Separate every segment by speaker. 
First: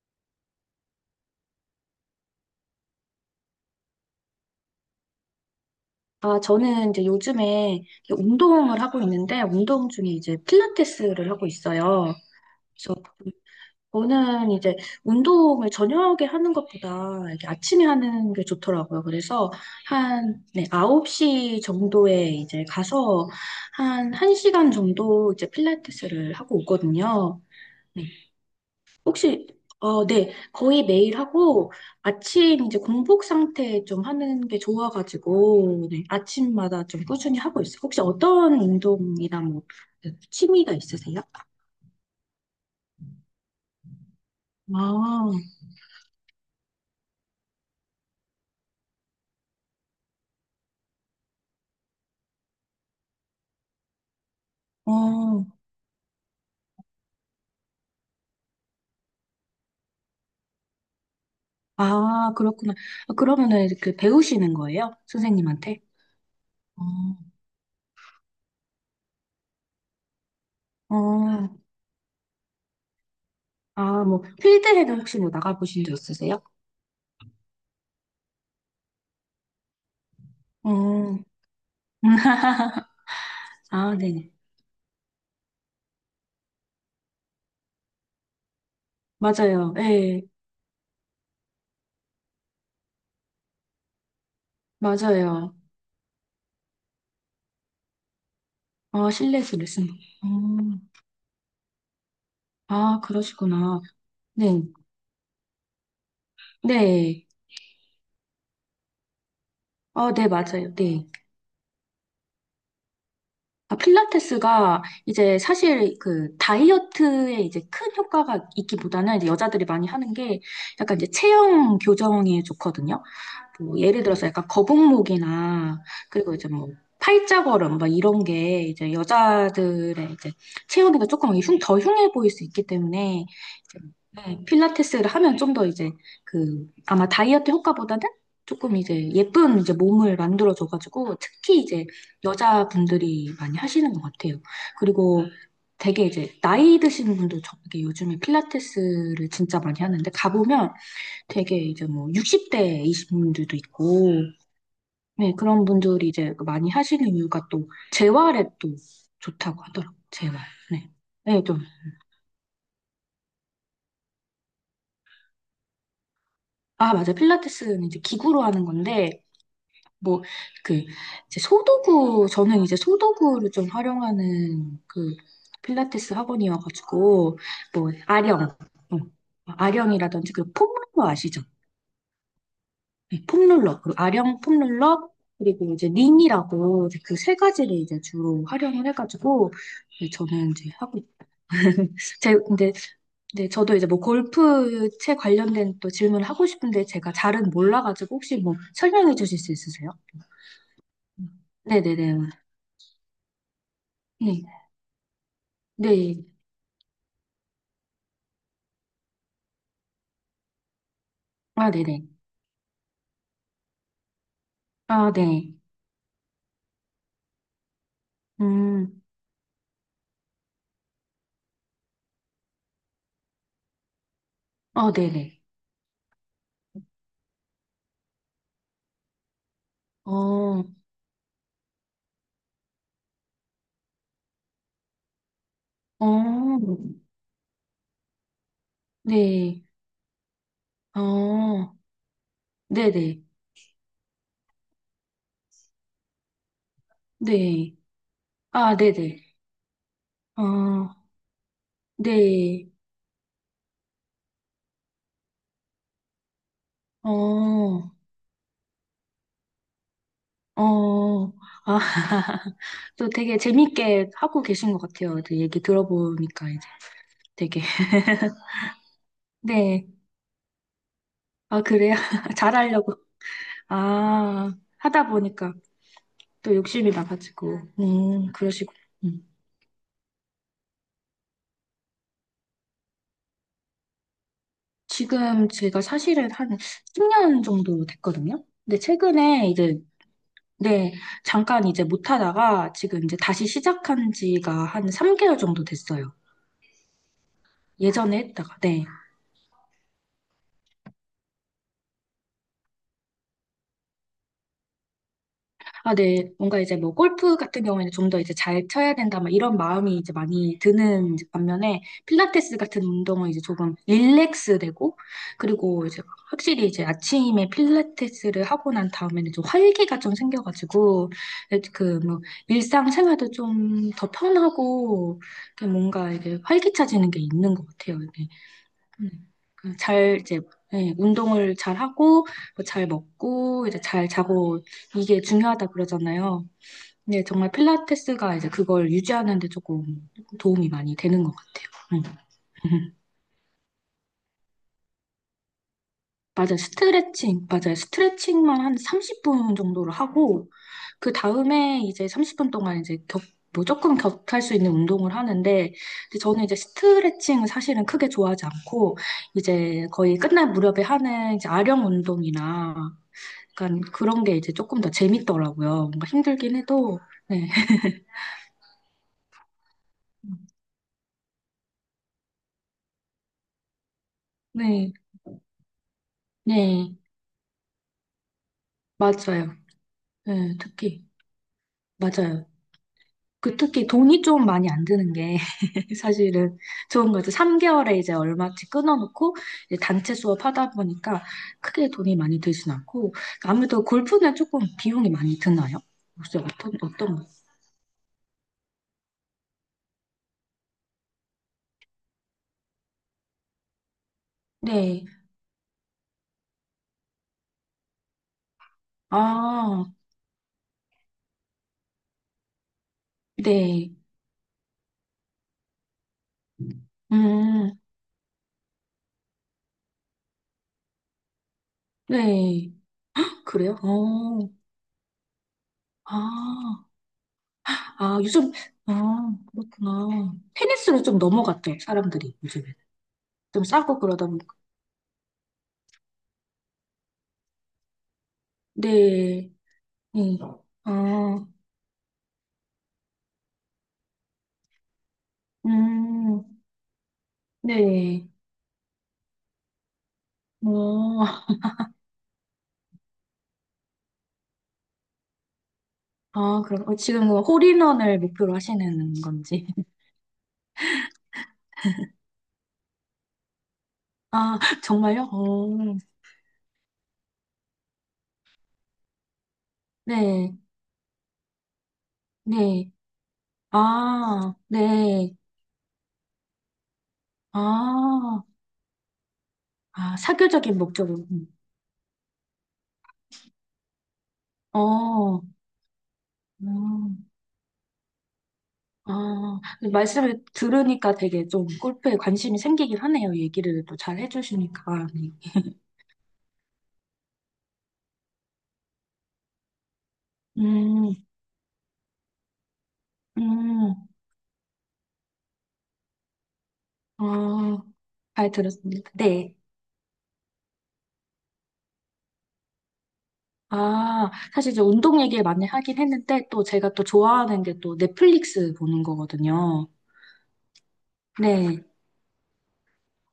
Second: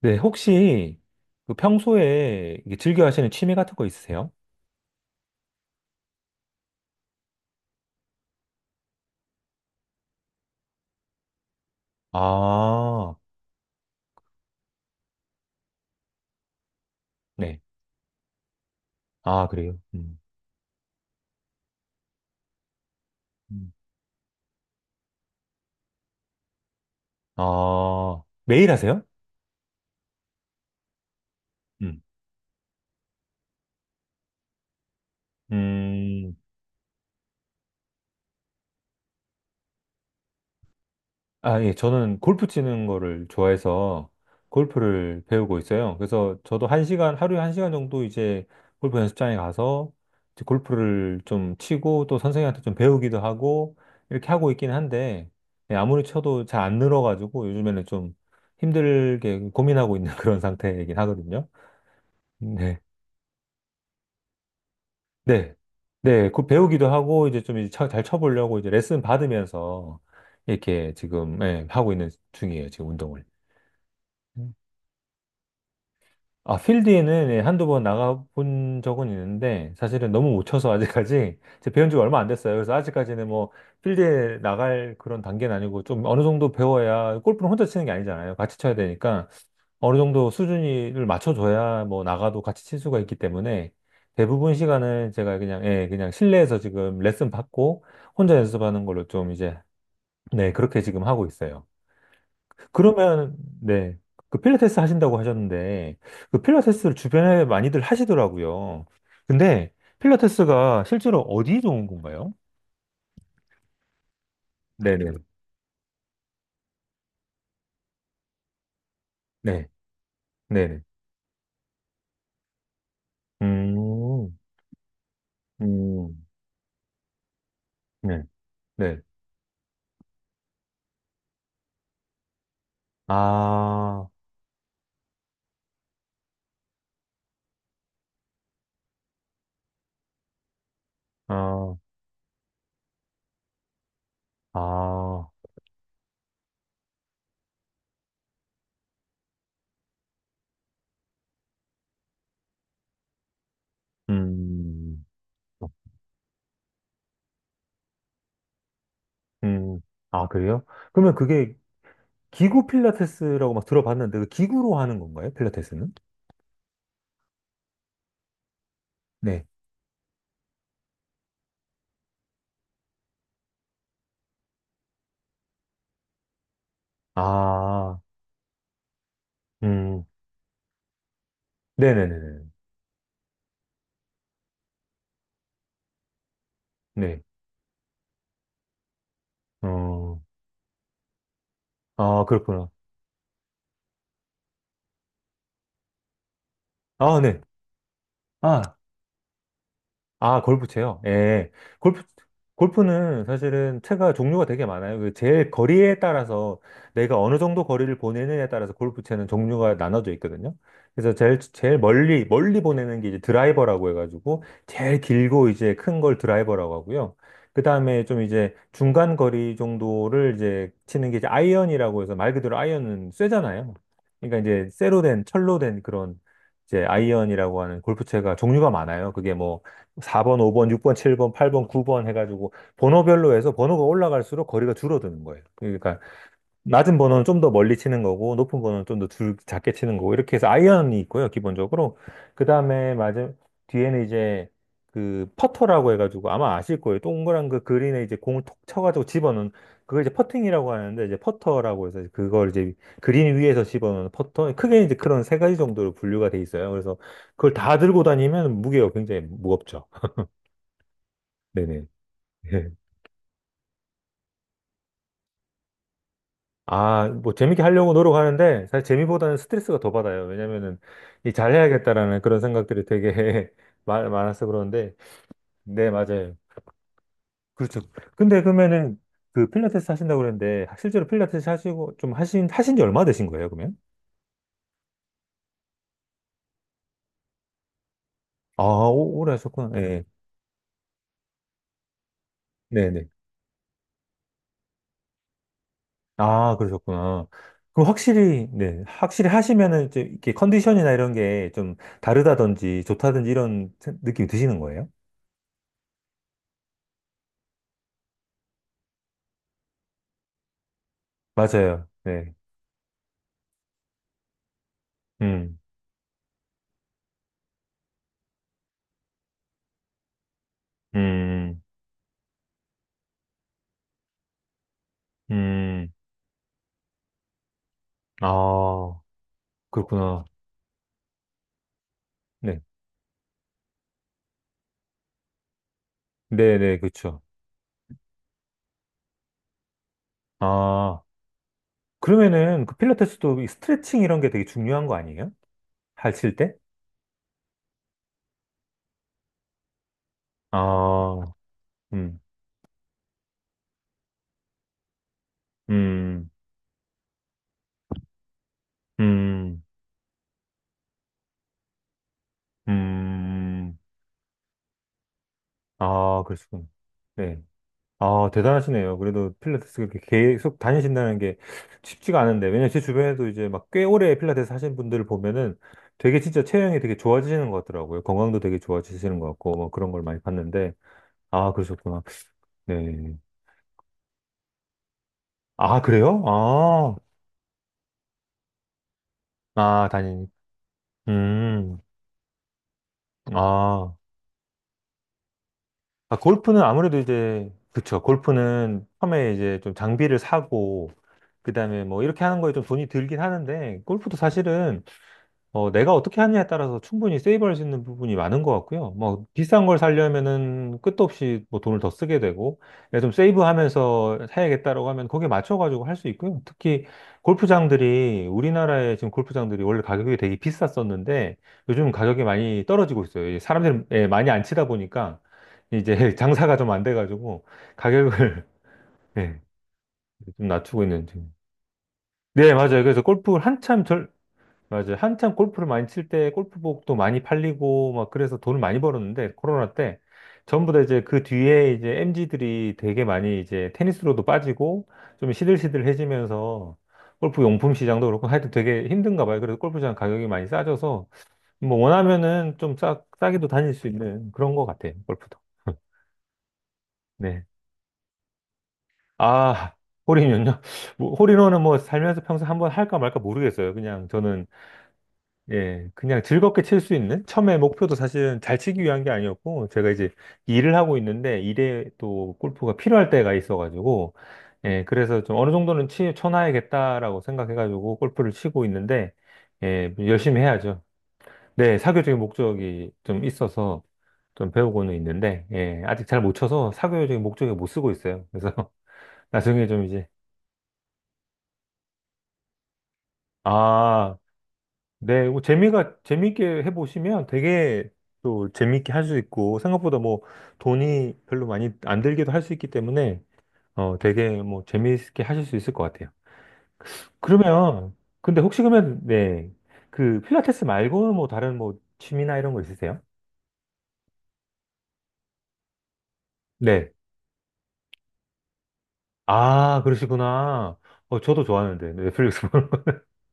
Speaker 1: 네, 혹시 그 평소에 이게 즐겨 하시는 취미 같은 거 있으세요?
Speaker 2: 아, 저는 이제 요즘에 운동을 하고 있는데, 운동 중에 이제 필라테스를 하고 있어요. 그래서
Speaker 1: 아,
Speaker 2: 저는 이제 운동을 저녁에 하는 것보다 이렇게
Speaker 1: 네.
Speaker 2: 아침에 하는 게 좋더라고요.
Speaker 1: 아,
Speaker 2: 그래서
Speaker 1: 그래요? 음.
Speaker 2: 한, 네, 9시 정도에 이제 가서
Speaker 1: 음.
Speaker 2: 한 1시간 정도 이제 필라테스를 하고 오거든요. 네.
Speaker 1: 아, 매일 하세요?
Speaker 2: 혹시, 어, 네. 거의 매일 하고,
Speaker 1: 음.
Speaker 2: 아침 이제 공복 상태 좀 하는 게 좋아가지고, 네,
Speaker 1: 음.
Speaker 2: 아침마다 좀 꾸준히 하고 있어요. 혹시 어떤 운동이나 뭐, 취미가 있으세요?
Speaker 1: 아, 예, 저는 골프 치는 거를 좋아해서 골프를
Speaker 2: 아,
Speaker 1: 배우고 있어요. 그래서 저도 1시간, 하루에 1시간 정도 이제 골프 연습장에 가서 이제 골프를 좀 치고 또 선생님한테 좀 배우기도 하고 이렇게 하고 있긴 한데
Speaker 2: 어,
Speaker 1: 예, 아무리 쳐도 잘 안 늘어가지고 요즘에는 좀 힘들게 고민하고 있는 그런 상태이긴 하거든요.
Speaker 2: 아, 그렇구나.
Speaker 1: 네.
Speaker 2: 아, 그러면은 그 배우시는 거예요?
Speaker 1: 네.
Speaker 2: 선생님한테?
Speaker 1: 네. 그
Speaker 2: 어,
Speaker 1: 배우기도 하고 이제 좀 이제 잘 쳐보려고 이제 레슨 받으면서 이렇게 지금
Speaker 2: 어,
Speaker 1: 예, 하고 있는 중이에요. 지금 운동을.
Speaker 2: 아, 뭐, 필드에는 혹시 뭐 나가보신 적 있으세요?
Speaker 1: 아, 필드에는 예, 한두 번 나가본 적은 있는데, 사실은 너무 못 쳐서
Speaker 2: 어,
Speaker 1: 아직까지, 제 배운 지가 얼마 안 됐어요. 그래서 아직까지는 뭐,
Speaker 2: 아, 네네.
Speaker 1: 필드에 나갈 그런 단계는 아니고, 좀 어느 정도 배워야, 골프는 혼자 치는 게 아니잖아요. 같이 쳐야 되니까,
Speaker 2: 맞아요.
Speaker 1: 어느
Speaker 2: 예,
Speaker 1: 정도 수준을 맞춰줘야 뭐, 나가도 같이 칠 수가 있기 때문에, 대부분 시간은 제가
Speaker 2: 맞아요.
Speaker 1: 그냥, 예, 그냥 실내에서 지금 레슨 받고, 혼자 연습하는 걸로
Speaker 2: 어,
Speaker 1: 좀
Speaker 2: 실내 수
Speaker 1: 이제,
Speaker 2: 레쓰
Speaker 1: 네, 그렇게 지금 하고 있어요.
Speaker 2: 아,
Speaker 1: 그러면,
Speaker 2: 그러시구나.
Speaker 1: 네. 그
Speaker 2: 네.
Speaker 1: 필라테스 하신다고 하셨는데, 그 필라테스를
Speaker 2: 네.
Speaker 1: 주변에 많이들 하시더라고요. 근데
Speaker 2: 어, 네, 맞아요.
Speaker 1: 필라테스가
Speaker 2: 네.
Speaker 1: 실제로 어디 좋은 건가요?
Speaker 2: 아, 필라테스가
Speaker 1: 네네.
Speaker 2: 이제 사실 그 다이어트에 이제 큰 효과가 있기보다는 이제 여자들이
Speaker 1: 네.
Speaker 2: 많이 하는 게
Speaker 1: 네네.
Speaker 2: 약간 이제 체형 교정에 좋거든요. 뭐 예를 들어서
Speaker 1: 음,
Speaker 2: 약간 거북목이나
Speaker 1: 음,
Speaker 2: 그리고 이제 뭐 팔자걸음 막
Speaker 1: 네.
Speaker 2: 이런 게 이제
Speaker 1: 네.
Speaker 2: 여자들의 이제 체형이 조금 더 흉해 보일 수 있기 때문에 이제,
Speaker 1: 아,
Speaker 2: 네, 필라테스를 하면 좀 더 이제 그 아마 다이어트 효과보다는 조금 이제 예쁜 이제 몸을 만들어줘가지고 특히
Speaker 1: 아,
Speaker 2: 이제 여자분들이 많이 하시는 것 같아요. 그리고
Speaker 1: 아,
Speaker 2: 되게 이제 나이 드신 분도 저게 요즘에 필라테스를 진짜 많이 하는데 가보면 되게 이제 뭐 60대이신 분들도 있고,
Speaker 1: 음,
Speaker 2: 네, 그런 분들이 이제 많이 하시는 이유가 또 재활에 또 좋다고
Speaker 1: 음.
Speaker 2: 하더라고요.
Speaker 1: 아,
Speaker 2: 재활.
Speaker 1: 그래요?
Speaker 2: 네.
Speaker 1: 그러면
Speaker 2: 네,
Speaker 1: 그게
Speaker 2: 좀.
Speaker 1: 기구 필라테스라고 막 들어봤는데, 그 기구로 하는 건가요? 필라테스는?
Speaker 2: 아, 맞아. 필라테스는 이제 기구로 하는 건데
Speaker 1: 네.
Speaker 2: 뭐, 그, 이제 소도구, 저는 이제 소도구를 좀 활용하는 그 필라테스 학원이어가지고, 뭐,
Speaker 1: 아,
Speaker 2: 아령, 어,
Speaker 1: 음,
Speaker 2: 아령이라든지 그 폼롤러 아시죠?
Speaker 1: 네네네네.
Speaker 2: 네, 폼롤러, 그 아령 폼롤러, 그리고 이제 링이라고 그
Speaker 1: 네.
Speaker 2: 세 가지를 이제 주로 활용을 해가지고, 네,
Speaker 1: 어,
Speaker 2: 저는 이제 하고,
Speaker 1: 아,
Speaker 2: 제,
Speaker 1: 그렇구나.
Speaker 2: 근데, 네, 저도 이제 뭐 골프채 관련된 또 질문을 하고 싶은데 제가
Speaker 1: 아, 네.
Speaker 2: 잘은 몰라가지고 혹시 뭐
Speaker 1: 아,
Speaker 2: 설명해 주실 수 있으세요?
Speaker 1: 아, 골프채요?
Speaker 2: 음.
Speaker 1: 예. 골프,
Speaker 2: 네네네.
Speaker 1: 골프는 사실은 채가
Speaker 2: 네.
Speaker 1: 종류가 되게 많아요. 그 제일 거리에
Speaker 2: 네.
Speaker 1: 따라서 내가 어느 정도 거리를 보내느냐에 따라서 골프채는 종류가 나눠져 있거든요. 그래서 제일,
Speaker 2: 아,
Speaker 1: 제일
Speaker 2: 네네.
Speaker 1: 멀리 보내는 게 이제 드라이버라고 해가지고 제일
Speaker 2: 아,
Speaker 1: 길고
Speaker 2: 네.
Speaker 1: 이제 큰 걸 드라이버라고 하고요. 그 다음에 좀 이제
Speaker 2: 음,
Speaker 1: 중간 거리 정도를 이제 치는 게 이제 아이언이라고 해서 말 그대로 아이언은 쇠잖아요. 그러니까 이제
Speaker 2: 어,
Speaker 1: 쇠로 된,
Speaker 2: 네네.
Speaker 1: 철로 된 그런 이제 아이언이라고 하는 골프채가 종류가 많아요. 그게 뭐
Speaker 2: 어,
Speaker 1: 4번,
Speaker 2: 어,
Speaker 1: 5번, 6번, 7번, 8번, 9번 해가지고 번호별로 해서 번호가 올라갈수록 거리가 줄어드는 거예요. 그러니까 낮은 번호는 좀 더 멀리 치는 거고 높은 번호는 좀 더
Speaker 2: 네.
Speaker 1: 작게 치는 거고 이렇게 해서 아이언이 있고요,
Speaker 2: 어,
Speaker 1: 기본적으로. 그 다음에
Speaker 2: 네네.
Speaker 1: 맞아 뒤에는 이제 그 퍼터라고 해가지고 아마 아실 거예요. 동그란 그
Speaker 2: 네.
Speaker 1: 그린에 이제 공을 톡
Speaker 2: 아,
Speaker 1: 쳐가지고
Speaker 2: 네네.
Speaker 1: 집어넣는 그걸 이제 퍼팅이라고
Speaker 2: 어,
Speaker 1: 하는데 이제 퍼터라고 해서 그걸
Speaker 2: 네.
Speaker 1: 이제 그린 위에서 집어넣는 퍼터 크게 이제 그런 3가지 정도로 분류가 돼 있어요. 그래서 그걸 다
Speaker 2: 어,
Speaker 1: 들고 다니면 무게가 굉장히 무겁죠.
Speaker 2: 어. 아,
Speaker 1: 네네.
Speaker 2: 또 되게 재밌게 하고 계신 것 같아요. 또 얘기 들어보니까 이제
Speaker 1: 아, 뭐
Speaker 2: 되게.
Speaker 1: 재밌게 하려고 노력하는데 사실 재미보다는 스트레스가
Speaker 2: 네.
Speaker 1: 더 받아요. 왜냐면은 이
Speaker 2: 아, 그래요?
Speaker 1: 잘해야겠다라는 그런 생각들이
Speaker 2: 잘하려고.
Speaker 1: 되게 많아서
Speaker 2: 아,
Speaker 1: 그런데
Speaker 2: 하다 보니까
Speaker 1: 네, 맞아요.
Speaker 2: 또 욕심이 나가지고.
Speaker 1: 그렇죠. 근데
Speaker 2: 그러시고.
Speaker 1: 그러면은
Speaker 2: 음.
Speaker 1: 그 필라테스 하신다고 그랬는데 실제로 필라테스 하시고 좀 하신 지 얼마 되신 거예요, 그러면?
Speaker 2: 지금 제가 사실은 한 10년 정도 됐거든요.
Speaker 1: 아,
Speaker 2: 근데
Speaker 1: 오래
Speaker 2: 최근에
Speaker 1: 하셨구나.
Speaker 2: 이제,
Speaker 1: 네.
Speaker 2: 네, 잠깐 이제 못 하다가 지금
Speaker 1: 네네.
Speaker 2: 이제 다시 시작한 지가 한 3개월 정도 됐어요.
Speaker 1: 아, 그러셨구나. 그럼
Speaker 2: 예전에
Speaker 1: 확실히
Speaker 2: 했다가,
Speaker 1: 네,
Speaker 2: 네.
Speaker 1: 확실히 하시면은 이제 이렇게 컨디션이나 이런 게 좀 다르다든지 좋다든지 이런 느낌이 드시는 거예요?
Speaker 2: 아, 네. 뭔가 이제 뭐 골프 같은 경우에는 좀 더 이제 잘 쳐야 된다, 막 이런 마음이 이제 많이 드는 이제 반면에
Speaker 1: 맞아요. 네.
Speaker 2: 필라테스 같은 운동은 이제 조금 릴렉스 되고,
Speaker 1: 음.
Speaker 2: 그리고 이제 확실히 이제 아침에 필라테스를 하고 난 다음에는 좀 활기가 좀 생겨가지고
Speaker 1: 음,
Speaker 2: 그 뭐 일상생활도 좀 더 편하고 이렇게
Speaker 1: 음,
Speaker 2: 뭔가 이게 활기차지는 게 있는 것 같아요.
Speaker 1: 아,
Speaker 2: 네. 그잘
Speaker 1: 그렇구나.
Speaker 2: 이제, 예, 운동을 잘 하고
Speaker 1: 네,
Speaker 2: 뭐잘 먹고 이제 잘 자고 이게 중요하다 그러잖아요.
Speaker 1: 네, 네, 그렇죠.
Speaker 2: 네, 정말 필라테스가 이제 그걸 유지하는 데 조금 도움이 많이
Speaker 1: 아,
Speaker 2: 되는 것 같아요.
Speaker 1: 그러면은 그
Speaker 2: 음.
Speaker 1: 필라테스도 이 스트레칭 이런 게 되게 중요한 거 아니에요? 하실 때?
Speaker 2: 맞아요. 스트레칭, 맞아요. 스트레칭만 한 30분 정도를 하고, 그
Speaker 1: 아,
Speaker 2: 다음에 이제
Speaker 1: 음,
Speaker 2: 30분 동안 이제 뭐 조금 격할 수 있는 운동을 하는데, 근데
Speaker 1: 음,
Speaker 2: 저는 이제 스트레칭은 사실은 크게 좋아하지 않고,
Speaker 1: 음,
Speaker 2: 이제 거의 끝날 무렵에 하는 이제 아령 운동이나,
Speaker 1: 음,
Speaker 2: 약간 그런 게 이제 조금 더 재밌더라고요. 뭔가
Speaker 1: 아,
Speaker 2: 힘들긴
Speaker 1: 그러시군.
Speaker 2: 해도,
Speaker 1: 네.
Speaker 2: 네.
Speaker 1: 아, 대단하시네요. 그래도 필라테스 그렇게 계속 다니신다는 게 쉽지가 않은데, 왜냐면 제 주변에도 이제 막 꽤 오래 필라테스 하신
Speaker 2: 네,
Speaker 1: 분들을 보면은 되게 진짜 체형이
Speaker 2: 네,
Speaker 1: 되게 좋아지시는 것 같더라고요. 건강도 되게 좋아지시는 것 같고,
Speaker 2: 맞아요.
Speaker 1: 뭐 그런 걸 많이
Speaker 2: 네,
Speaker 1: 봤는데,
Speaker 2: 특히,
Speaker 1: 아, 그러셨구나.
Speaker 2: 맞아요.
Speaker 1: 네.
Speaker 2: 그 특히 돈이 좀 많이 안 드는 게
Speaker 1: 아, 그래요?
Speaker 2: 사실은
Speaker 1: 아,
Speaker 2: 좋은 거죠. 3개월에 이제 얼마치 끊어놓고 이제
Speaker 1: 아,
Speaker 2: 단체
Speaker 1: 다니.
Speaker 2: 수업하다 보니까
Speaker 1: 음,
Speaker 2: 크게 돈이 많이 들진 않고 아무래도
Speaker 1: 아.
Speaker 2: 골프는 조금 비용이 많이 드나요?
Speaker 1: 아,
Speaker 2: 혹시
Speaker 1: 골프는
Speaker 2: 어떤
Speaker 1: 아무래도
Speaker 2: 어떤 거?
Speaker 1: 이제, 그쵸. 골프는 처음에 이제 좀 장비를 사고, 그 다음에 뭐 이렇게 하는 거에 좀 돈이 들긴 하는데, 골프도 사실은
Speaker 2: 네.
Speaker 1: 어, 내가 어떻게 하느냐에 따라서 충분히 세이브할 수 있는 부분이 많은 것 같고요. 뭐, 비싼 걸
Speaker 2: 아,
Speaker 1: 사려면은 끝도 없이 뭐 돈을 더 쓰게 되고, 내가 좀
Speaker 2: 네.
Speaker 1: 세이브하면서 사야겠다라고 하면 거기에 맞춰가지고 할 수 있고요. 특히
Speaker 2: 음,
Speaker 1: 골프장들이, 우리나라의 지금 골프장들이 원래 가격이 되게 비쌌었는데, 요즘 가격이 많이
Speaker 2: 네.
Speaker 1: 떨어지고 있어요. 이
Speaker 2: 그래요?
Speaker 1: 사람들이 예, 많이 안
Speaker 2: 어,
Speaker 1: 치다 보니까, 이제 장사가 좀 안
Speaker 2: 아,
Speaker 1: 돼가지고,
Speaker 2: 아,
Speaker 1: 가격을,
Speaker 2: 요즘, 아,
Speaker 1: 예,
Speaker 2: 그렇구나.
Speaker 1: 좀 낮추고
Speaker 2: 테니스로
Speaker 1: 있는
Speaker 2: 좀
Speaker 1: 지금.
Speaker 2: 넘어갔죠, 사람들이
Speaker 1: 네,
Speaker 2: 요즘에.
Speaker 1: 맞아요. 그래서 골프를
Speaker 2: 좀
Speaker 1: 한참
Speaker 2: 싸고
Speaker 1: 절,
Speaker 2: 그러다 보니까.
Speaker 1: 맞아요. 한참 골프를 많이 칠 때 골프복도 많이 팔리고 막 그래서 돈을 많이 벌었는데
Speaker 2: 네,
Speaker 1: 코로나 때
Speaker 2: 네.
Speaker 1: 전부 다 이제 그
Speaker 2: 아,
Speaker 1: 뒤에 이제 m 지들이 되게 많이 이제 테니스로도 빠지고 좀
Speaker 2: 음,
Speaker 1: 시들시들해지면서 골프 용품 시장도 그렇고
Speaker 2: 네.
Speaker 1: 하여튼 되게 힘든가 봐요. 그래서 골프장 가격이 많이 싸져서
Speaker 2: 어,
Speaker 1: 뭐 원하면은 좀 싸게도 다닐 수 있는 그런 것 같아요. 골프도.
Speaker 2: 아, 그럼 어, 지금 뭐
Speaker 1: 네.
Speaker 2: 홀인원을 목표로 하시는 건지.
Speaker 1: 아, 홀인원요? 뭐, 홀인원은 뭐 살면서 평소 한번 할까 말까 모르겠어요. 그냥 저는
Speaker 2: 아, 정말요? 어,
Speaker 1: 예, 그냥 즐겁게 칠 수 있는? 처음에 목표도 사실은 잘 치기 위한 게 아니었고, 제가 이제
Speaker 2: 네,
Speaker 1: 일을 하고 있는데, 일에 또 골프가
Speaker 2: 네.
Speaker 1: 필요할 때가 있어가지고,
Speaker 2: 아,
Speaker 1: 예, 그래서 좀
Speaker 2: 네.
Speaker 1: 어느 정도는 치, 쳐놔야겠다라고 생각해가지고 골프를
Speaker 2: 아,
Speaker 1: 치고 있는데, 예,
Speaker 2: 아,
Speaker 1: 열심히
Speaker 2: 사교적인
Speaker 1: 해야죠.
Speaker 2: 목적으로. 음.
Speaker 1: 네, 사교적인 목적이 좀 있어서 좀 배우고는
Speaker 2: 어,
Speaker 1: 있는데, 예, 아직 잘 못 쳐서 사교적인
Speaker 2: 음,
Speaker 1: 목적에 못 쓰고 있어요. 그래서
Speaker 2: 아,
Speaker 1: 나중에 좀 이제,
Speaker 2: 말씀을 들으니까 되게 좀 골프에 관심이 생기긴 하네요. 얘기를 또
Speaker 1: 아,
Speaker 2: 잘 해주시니까.
Speaker 1: 네,
Speaker 2: 네.
Speaker 1: 뭐 재미가 재밌게 해보시면 되게 또 재밌게 할 수 있고 생각보다 뭐
Speaker 2: 음,
Speaker 1: 돈이 별로 많이 안 들기도 할 수 있기 때문에 어
Speaker 2: 음,
Speaker 1: 되게 뭐 재미있게 하실 수 있을 것 같아요.
Speaker 2: 아,
Speaker 1: 그러면 근데
Speaker 2: 잘
Speaker 1: 혹시 그러면
Speaker 2: 들었습니다.
Speaker 1: 네.
Speaker 2: 네.
Speaker 1: 그 필라테스 말고는 뭐 다른 뭐 취미나 이런 거 있으세요?
Speaker 2: 아, 사실 이제 운동 얘기를 많이 하긴 했는데 또
Speaker 1: 네.
Speaker 2: 제가 또 좋아하는 게 또 넷플릭스 보는
Speaker 1: 아,
Speaker 2: 거거든요.
Speaker 1: 그러시구나. 어 저도
Speaker 2: 네.
Speaker 1: 좋아하는데 넷플릭스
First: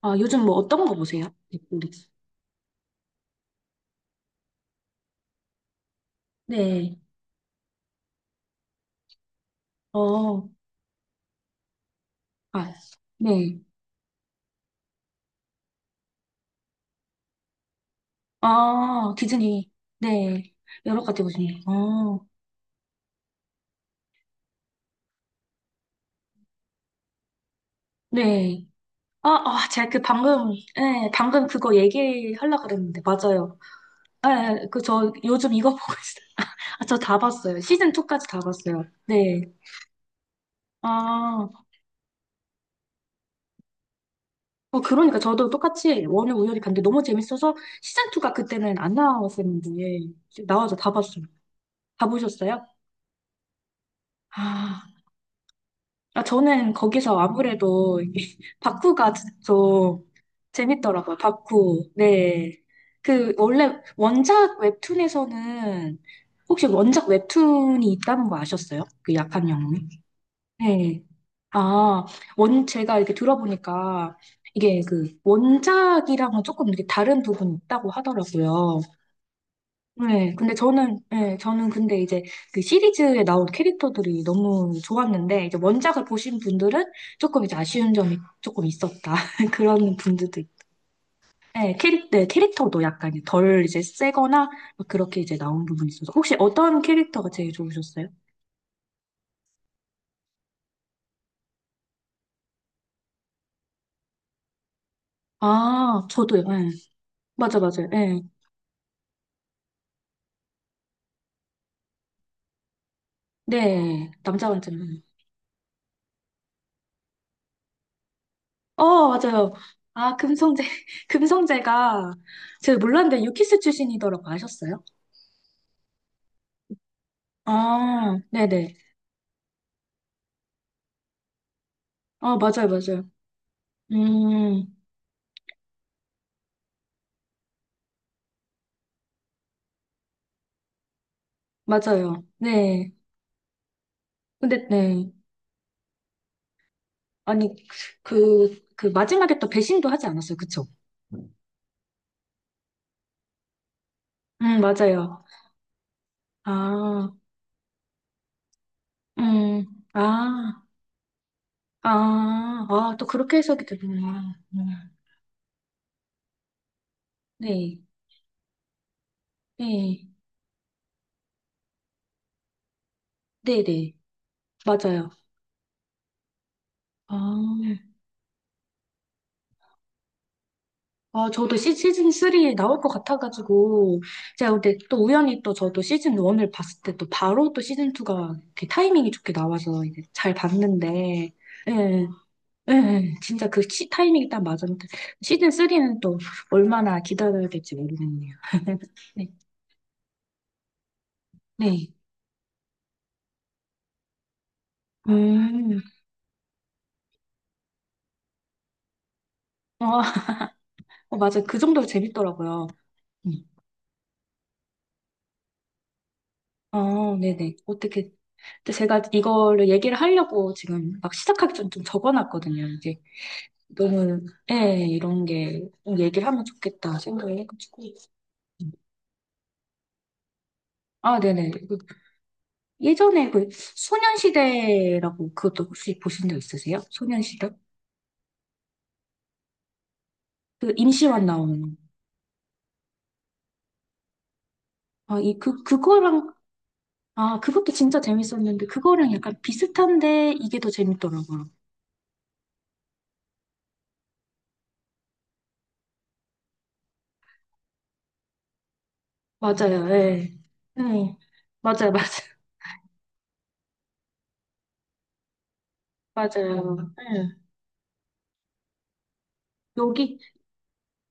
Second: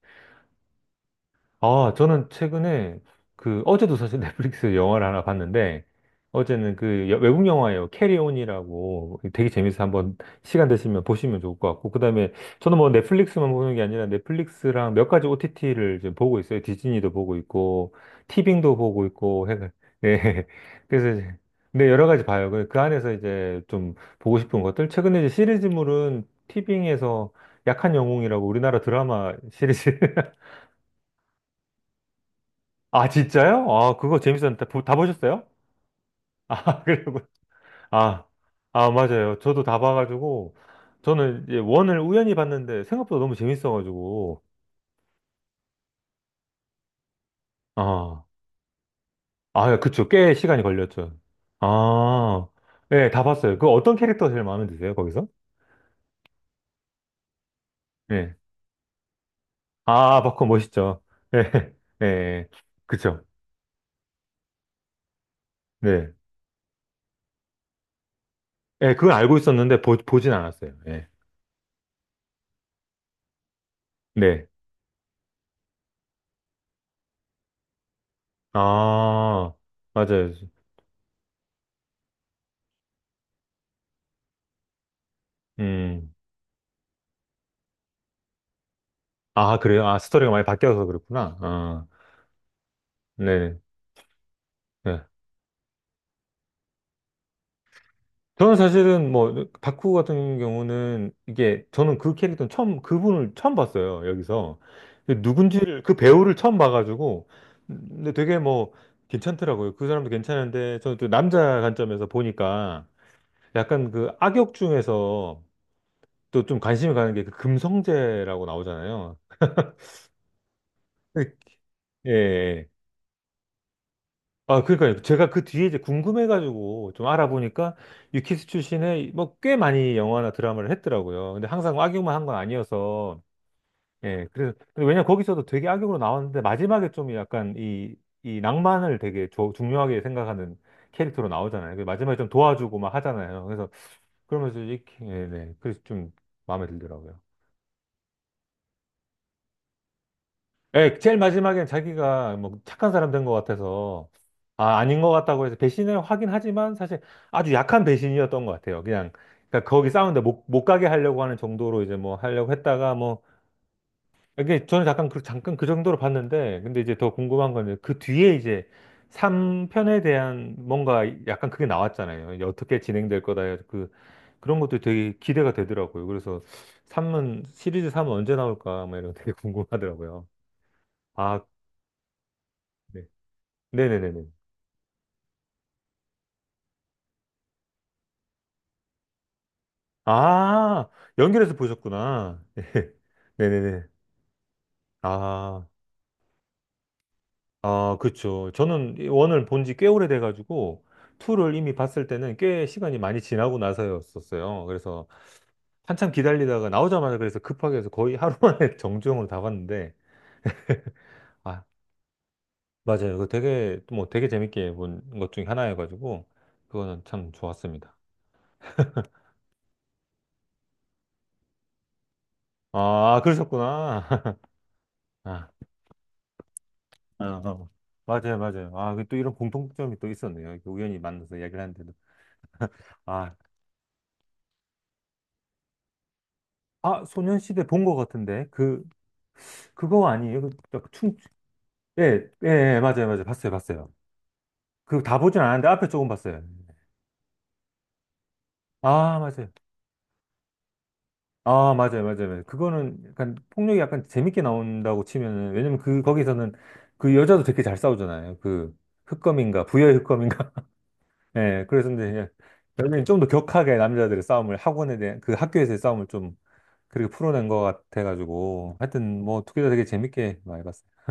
Speaker 2: 아, 요즘 뭐 어떤 거 보세요?
Speaker 1: 아,
Speaker 2: 넷플릭스.
Speaker 1: 저는 최근에 그 어제도 사실 넷플릭스 영화를 하나 봤는데 어제는
Speaker 2: 네.
Speaker 1: 그 외국 영화예요. 캐리온이라고 되게 재밌어서 한번
Speaker 2: 어,
Speaker 1: 시간 되시면 보시면 좋을 것 같고 그다음에
Speaker 2: 아,
Speaker 1: 저는 뭐 넷플릭스만
Speaker 2: 네.
Speaker 1: 보는 게 아니라 넷플릭스랑 몇 가지 OTT를 지금 보고 있어요. 디즈니도 보고 있고 티빙도 보고
Speaker 2: 아,
Speaker 1: 있고 해서
Speaker 2: 디즈니.
Speaker 1: 네.
Speaker 2: 네. 여러
Speaker 1: 그래서
Speaker 2: 가지
Speaker 1: 이제
Speaker 2: 보시네요.
Speaker 1: 네, 여러 가지
Speaker 2: 어,
Speaker 1: 봐요. 그그 안에서 이제 좀 보고 싶은 것들 최근에 이제 시리즈물은 티빙에서 약한 영웅이라고
Speaker 2: 네.
Speaker 1: 우리나라
Speaker 2: 아,
Speaker 1: 드라마
Speaker 2: 아, 제가
Speaker 1: 시리즈
Speaker 2: 그 방금, 네, 방금 그거 얘기하려고 그랬는데,
Speaker 1: 아,
Speaker 2: 맞아요.
Speaker 1: 진짜요? 아, 그거 재밌었는데.
Speaker 2: 네, 그
Speaker 1: 다
Speaker 2: 저
Speaker 1: 보셨어요?
Speaker 2: 요즘 이거 보고 있어요.
Speaker 1: 아,
Speaker 2: 아, 저 다
Speaker 1: 그리고,
Speaker 2: 봤어요. 시즌
Speaker 1: 아,
Speaker 2: 2까지 다 봤어요.
Speaker 1: 아, 맞아요.
Speaker 2: 네.
Speaker 1: 저도 다 봐가지고, 저는
Speaker 2: 아.
Speaker 1: 이제 원을 우연히 봤는데, 생각보다 너무 재밌어가지고,
Speaker 2: 어, 그러니까 저도 똑같이 원을 우연히 봤는데 너무 재밌어서
Speaker 1: 아,
Speaker 2: 시즌2가 그때는 안 나왔었는데
Speaker 1: 아, 그쵸. 꽤
Speaker 2: 이제
Speaker 1: 시간이
Speaker 2: 나와서 다
Speaker 1: 걸렸죠.
Speaker 2: 봤어요. 다
Speaker 1: 아,
Speaker 2: 보셨어요?
Speaker 1: 예, 다 봤어요. 그 어떤 캐릭터가 제일 마음에
Speaker 2: 아,
Speaker 1: 드세요, 거기서?
Speaker 2: 아, 저는 거기서 아무래도 이게
Speaker 1: 예.
Speaker 2: 바쿠가 좀
Speaker 1: 아, 바코 멋있죠.
Speaker 2: 재밌더라고요.
Speaker 1: 예,
Speaker 2: 바쿠.
Speaker 1: 예,
Speaker 2: 네.
Speaker 1: 그쵸.
Speaker 2: 그 원래 원작 웹툰에서는
Speaker 1: 네.
Speaker 2: 혹시 원작 웹툰이 있다는 거 아셨어요?
Speaker 1: 예, 그건
Speaker 2: 그
Speaker 1: 알고
Speaker 2: 약한
Speaker 1: 있었는데,
Speaker 2: 영웅이?
Speaker 1: 보진 않았어요.
Speaker 2: 네.
Speaker 1: 예.
Speaker 2: 아, 원, 제가 이렇게 들어보니까
Speaker 1: 네.
Speaker 2: 이게 그 원작이랑은 조금 이렇게 다른 부분이 있다고 하더라고요.
Speaker 1: 아, 맞아요.
Speaker 2: 네. 근데 저는, 네, 저는 근데 이제 그 시리즈에 나온 캐릭터들이 너무 좋았는데, 이제 원작을
Speaker 1: 음.
Speaker 2: 보신 분들은 조금 이제 아쉬운 점이 조금 있었다.
Speaker 1: 아, 그래요?
Speaker 2: 그런
Speaker 1: 아, 스토리가
Speaker 2: 분들도
Speaker 1: 많이
Speaker 2: 있
Speaker 1: 바뀌어서 그렇구나.
Speaker 2: 네,
Speaker 1: 아,
Speaker 2: 네, 캐릭터도 약간
Speaker 1: 네.
Speaker 2: 덜 이제 세거나 막
Speaker 1: 네.
Speaker 2: 그렇게 이제 나온 부분이 있어서. 혹시 어떤 캐릭터가 제일 좋으셨어요?
Speaker 1: 저는 사실은 뭐, 바쿠 같은 경우는 이게, 저는 그 캐릭터는 처음, 그분을 처음 봤어요, 여기서. 누군지를, 그
Speaker 2: 아,
Speaker 1: 배우를
Speaker 2: 저도요.
Speaker 1: 처음
Speaker 2: 예.
Speaker 1: 봐가지고,
Speaker 2: 맞아, 맞아요.
Speaker 1: 근데
Speaker 2: 예.
Speaker 1: 되게 뭐, 괜찮더라고요. 그 사람도 괜찮은데, 저는 또 남자 관점에서 보니까, 약간 그
Speaker 2: 네, 남자
Speaker 1: 악역
Speaker 2: 관점.
Speaker 1: 중에서 또 좀 관심이 가는 게 그 금성재라고
Speaker 2: 어,
Speaker 1: 나오잖아요.
Speaker 2: 맞아요. 아, 금성재.
Speaker 1: 그, 예,
Speaker 2: 금성재가,
Speaker 1: 예.
Speaker 2: 제가 몰랐는데 유키스 출신이더라고
Speaker 1: 아,
Speaker 2: 아셨어요?
Speaker 1: 그러니까요. 제가 그 뒤에 이제 궁금해가지고 좀 알아보니까
Speaker 2: 아,
Speaker 1: 유키스
Speaker 2: 네네.
Speaker 1: 출신의 뭐 꽤 많이 영화나 드라마를 했더라고요. 근데 항상 악역만 한 건
Speaker 2: 아, 맞아요, 맞아요.
Speaker 1: 아니어서. 예, 그래서,
Speaker 2: 음,
Speaker 1: 근데 왜냐면 거기서도 되게 악역으로 나왔는데 마지막에 좀 약간 이, 이 낭만을 되게 중요하게 생각하는 캐릭터로 나오잖아요. 그 마지막에
Speaker 2: 맞아요.
Speaker 1: 좀 도와주고
Speaker 2: 네.
Speaker 1: 막 하잖아요. 그래서 그러면서
Speaker 2: 근데,
Speaker 1: 이렇게,
Speaker 2: 네.
Speaker 1: 예, 네. 그래서 좀 마음에 들더라고요.
Speaker 2: 아니, 그 마지막에 또 배신도 하지 않았어요. 그쵸?
Speaker 1: 예, 제일 마지막엔 자기가 뭐 착한 사람 된 것 같아서, 아, 아닌 것
Speaker 2: 맞아요.
Speaker 1: 같다고 해서 배신을 하긴 하지만 사실
Speaker 2: 아,
Speaker 1: 아주 약한 배신이었던 것 같아요. 그냥,
Speaker 2: 음,
Speaker 1: 그러니까 거기 싸우는데 못,
Speaker 2: 아,
Speaker 1: 못 가게 하려고 하는 정도로 이제 뭐 하려고
Speaker 2: 아,
Speaker 1: 했다가
Speaker 2: 아, 또
Speaker 1: 뭐,
Speaker 2: 그렇게 해석이 되는구나.
Speaker 1: 이게 저는 잠깐 그, 잠깐 그 정도로 봤는데, 근데 이제 더 궁금한 건
Speaker 2: 네,
Speaker 1: 그 뒤에 이제 3편에
Speaker 2: 네,
Speaker 1: 대한 뭔가 약간 그게 나왔잖아요. 이제 어떻게 진행될 거다. 해 그,
Speaker 2: 네네.
Speaker 1: 그런 것도
Speaker 2: 맞아요.
Speaker 1: 되게 기대가 되더라고요. 그래서 삼은
Speaker 2: 아.
Speaker 1: 시리즈 3은 언제 나올까? 막 이런 거 되게 궁금하더라고요.
Speaker 2: 아,
Speaker 1: 아,
Speaker 2: 저도 시즌 3 나올 것
Speaker 1: 네.
Speaker 2: 같아가지고,
Speaker 1: 네네네네.
Speaker 2: 제가 근데 또 우연히 또 저도 시즌 1을 봤을 때 또 바로 또 시즌 2가 타이밍이 좋게 나와서 이제 잘
Speaker 1: 아,
Speaker 2: 봤는데,
Speaker 1: 연결해서
Speaker 2: 예,
Speaker 1: 보셨구나. 예.
Speaker 2: 예, 진짜
Speaker 1: 네네네.
Speaker 2: 타이밍이 딱 맞았는데, 시즌
Speaker 1: 아,
Speaker 2: 3는 또 얼마나 기다려야 될지
Speaker 1: 아,
Speaker 2: 모르겠네요.
Speaker 1: 그쵸. 저는 이
Speaker 2: 네,
Speaker 1: 원을 본지 꽤 오래돼가지고, 투를 이미
Speaker 2: 네.
Speaker 1: 봤을 때는 꽤 시간이 많이 지나고 나서였었어요. 그래서
Speaker 2: 음,
Speaker 1: 한참 기다리다가 나오자마자 그래서 급하게 해서 거의 하루 만에 정주행으로 다 봤는데,
Speaker 2: 아, 어, 맞아. 그
Speaker 1: 아,
Speaker 2: 정도로 재밌더라고요.
Speaker 1: 맞아요. 그거
Speaker 2: 음.
Speaker 1: 되게, 뭐 되게 재밌게 본 것 중에 하나여가지고, 그거는
Speaker 2: 어,
Speaker 1: 참
Speaker 2: 네네.
Speaker 1: 좋았습니다.
Speaker 2: 어떻게, 근데 제가 이거를 얘기를 하려고 지금 막 시작하기 전좀 적어놨거든요. 이제
Speaker 1: 아, 그러셨구나.
Speaker 2: 너무, 예, 이런
Speaker 1: 아,
Speaker 2: 게좀 얘기하면 좋겠다
Speaker 1: 어,
Speaker 2: 생각을
Speaker 1: 어.
Speaker 2: 해가지고.
Speaker 1: 맞아요, 맞아요. 아, 그또 이런 공통점이 또 있었네요. 이렇게 우연히
Speaker 2: 아,
Speaker 1: 만나서
Speaker 2: 네네.
Speaker 1: 이야기를
Speaker 2: 그
Speaker 1: 하는데도.
Speaker 2: 예전에
Speaker 1: 아,
Speaker 2: 그 소년시대라고 그것도 혹시 보신 적 있으세요?
Speaker 1: 아, 소년
Speaker 2: 소년시대?
Speaker 1: 시대 본 것 같은데. 그, 그거 아니에요? 그,
Speaker 2: 그
Speaker 1: 저 충,
Speaker 2: 임시완 나오는.
Speaker 1: 예, 예, 예, 맞아요, 맞아요. 봤어요, 봤어요. 그 다
Speaker 2: 아, 이,
Speaker 1: 보진 않았는데 앞에 조금
Speaker 2: 그거랑,
Speaker 1: 봤어요.
Speaker 2: 아, 그것도 진짜 재밌었는데, 그거랑
Speaker 1: 아,
Speaker 2: 약간
Speaker 1: 맞아요.
Speaker 2: 비슷한데, 이게 더 재밌더라고요.
Speaker 1: 아, 맞아요, 맞아요. 맞아요. 그거는 약간 폭력이 약간 재밌게 나온다고 치면은, 왜냐면 그, 거기서는 그 여자도 되게 잘 싸우잖아요. 그, 흑검인가,
Speaker 2: 맞아요,
Speaker 1: 부여의
Speaker 2: 예.
Speaker 1: 흑검인가.
Speaker 2: 네.
Speaker 1: 예, 그래서
Speaker 2: 맞아요,
Speaker 1: 이제,
Speaker 2: 맞아요,
Speaker 1: 여기는 좀 더 격하게 남자들의 싸움을, 학원에 대한, 그 학교에서의 싸움을 좀
Speaker 2: 맞아요.
Speaker 1: 그렇게
Speaker 2: 예.
Speaker 1: 풀어낸 것 같아가지고 하여튼 뭐 2개 다 되게
Speaker 2: 여기,
Speaker 1: 재밌게 많이 봤어요.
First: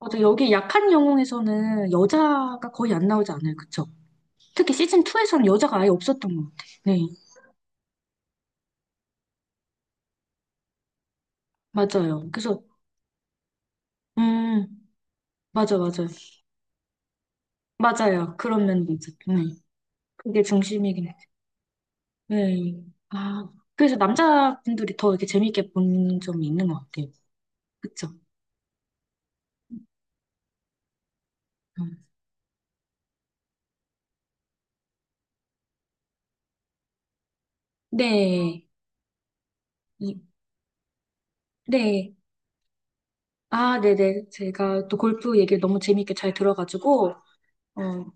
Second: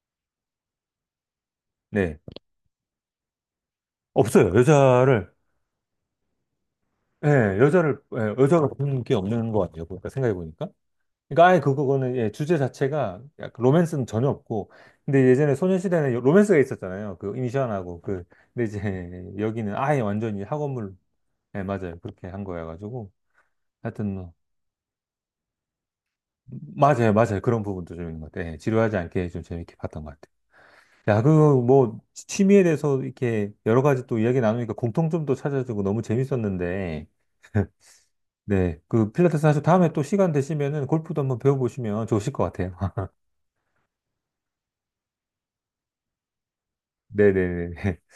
Speaker 2: 맞아, 여기 약한 영웅에서는
Speaker 1: 네,
Speaker 2: 여자가 거의 안 나오지 않아요, 그쵸?
Speaker 1: 없어요.
Speaker 2: 특히 시즌2에서는 여자가 아예 없었던 것 같아. 요 네,
Speaker 1: 예, 여자를 예, 여자가 보는 게 없는 것 같아요. 보니까 생각해 보니까. 그러니까 아예 그, 그거는
Speaker 2: 맞아요.
Speaker 1: 예, 주제
Speaker 2: 그래서,
Speaker 1: 자체가 약간 로맨스는 전혀
Speaker 2: 음,
Speaker 1: 없고 근데 예전에
Speaker 2: 맞아, 맞아.
Speaker 1: 소녀시대는 로맨스가 있었잖아요. 그 이니션하고 그
Speaker 2: 맞아요. 그런
Speaker 1: 근데 이제
Speaker 2: 면도 있었 네.
Speaker 1: 여기는 아예 완전히
Speaker 2: 그게
Speaker 1: 학원물
Speaker 2: 중심이긴 해.
Speaker 1: 예, 맞아요. 그렇게 한
Speaker 2: 네.
Speaker 1: 거여가지고
Speaker 2: 아, 그래서
Speaker 1: 하여튼 뭐
Speaker 2: 남자분들이 더 이렇게 재밌게 본 점이 있는 것 같아요.
Speaker 1: 맞아요, 맞아요. 그런 부분도 좀
Speaker 2: 그쵸?
Speaker 1: 있는 것 같아요. 예, 지루하지 않게 좀 재밌게 봤던 것 같아요. 야, 그, 뭐,
Speaker 2: 음.
Speaker 1: 취미에 대해서 이렇게 여러 가지 또 이야기 나누니까 공통점도 찾아주고 너무 재밌었는데,
Speaker 2: 네.
Speaker 1: 네, 그 필라테스 하고 다음에 또
Speaker 2: 이,
Speaker 1: 시간 되시면은 골프도 한번 배워보시면
Speaker 2: 네.
Speaker 1: 좋으실 것 같아요.
Speaker 2: 아, 네네. 제가 또 골프 얘기를 너무 재밌게 잘 들어가지고,
Speaker 1: 네네네.
Speaker 2: 어,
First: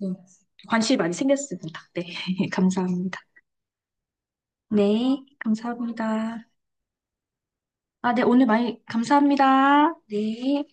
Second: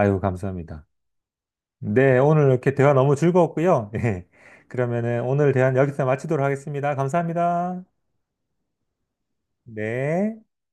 Speaker 2: 네.
Speaker 1: 감사합니다.
Speaker 2: 관심이 많이 생겼습니다. 네.
Speaker 1: 네, 오늘 이렇게 대화 너무
Speaker 2: 감사합니다.
Speaker 1: 즐거웠고요. 예. 그러면은
Speaker 2: 네.
Speaker 1: 오늘 대화 여기서 마치도록
Speaker 2: 감사합니다.
Speaker 1: 하겠습니다. 감사합니다.
Speaker 2: 아, 네. 오늘 많이 감사합니다.
Speaker 1: 네.
Speaker 2: 네.